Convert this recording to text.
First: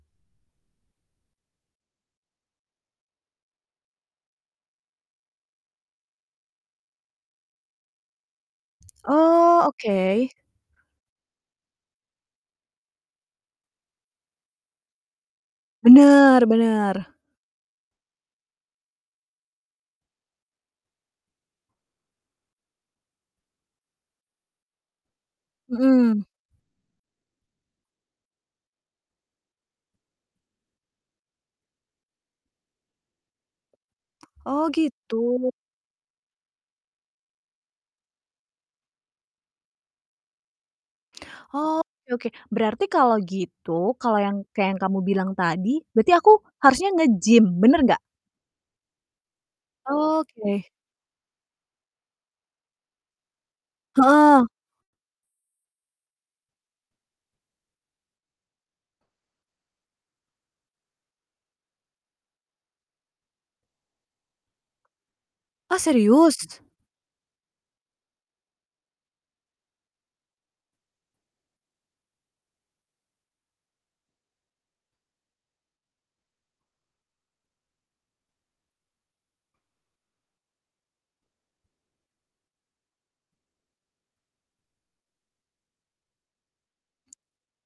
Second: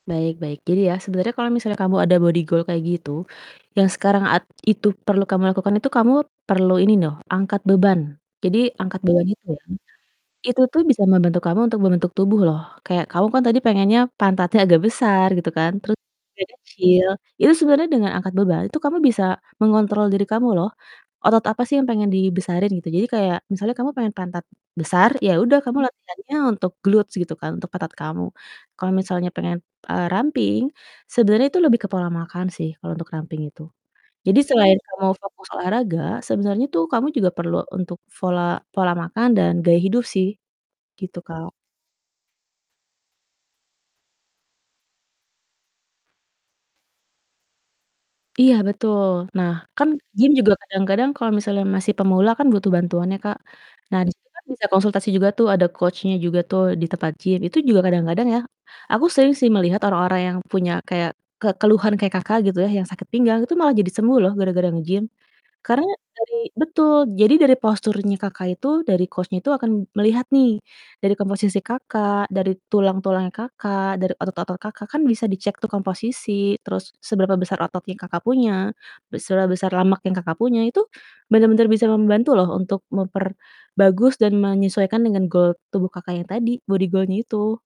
Baik baik jadi ya sebenernya kalo misalnya kamu ada body goal kayak gitu, yang sekarang at itu perlu kamu lakukan itu kamu, perlu ini noh, angkat beban jadi angkat beban itu ya, Oh oke. itu tuh bisa membantu kamu untuk membentuk tubuh loh kayak kamu kan tadi pengennya pantatnya agak besar gitu kan, terus Bener dada kecil bener. itu sebenernya dengan angkat beban itu kamu bisa, mengontrol diri kamu loh, otot apa sih yang pengen dibesarin gitu jadi kayak misalnya kamu pengen pantat besar ya udah kamu Mhm. latihannya untuk glutes gitu kan untuk pantat kamu, kalo misalnya pengen, eee, ramping sebenernya itu lebih ke pola makan sih kalo untuk ramping itu, jadi Oh selain kamu gitu. fokus olahraga sebenernya tuh kamu juga perlu untuk fola pola makan dan gaya hidup sih, gitu, Kak. Oke oke berarti kalau gitu kalau yang kayak yang kamu bilang tadi berarti aku harusnya nge-gym bener nggak? Iya, betul nah kan gym juga Oke. kadang-kadang kalo misalnya masih pemula kan butuh bantuan ya Kak. Nah di situ kan Heeh. bisa konsultasi juga tuh ada coach-nya juga tuh di tempat gym, itu juga kadang-kadang ya, aku sering sih melihat orang-orang yang punya kayak ke keluhan kayak Kakak gitu ya, yang sakit pinggang itu malah jadi sembuh loh gara-gara nge-gym, Ah, karena dari serius? betul jadi dari posturnya Kakak itu dari coach-nya itu akan melihat nih, dari komposisi Kakak dari tulang-tulangnya Kakak dari otot-otot Kakak kan bisa dicek tuh komposisi terus seberapa besar otot yang Kakak punya, be seberapa besar lemak yang Kakak punya itu, bener-bener bisa membantu loh untuk memperbagus dan menyesuaikan dengan goal tubuh Kakak yang tadi, body goal-nya itu.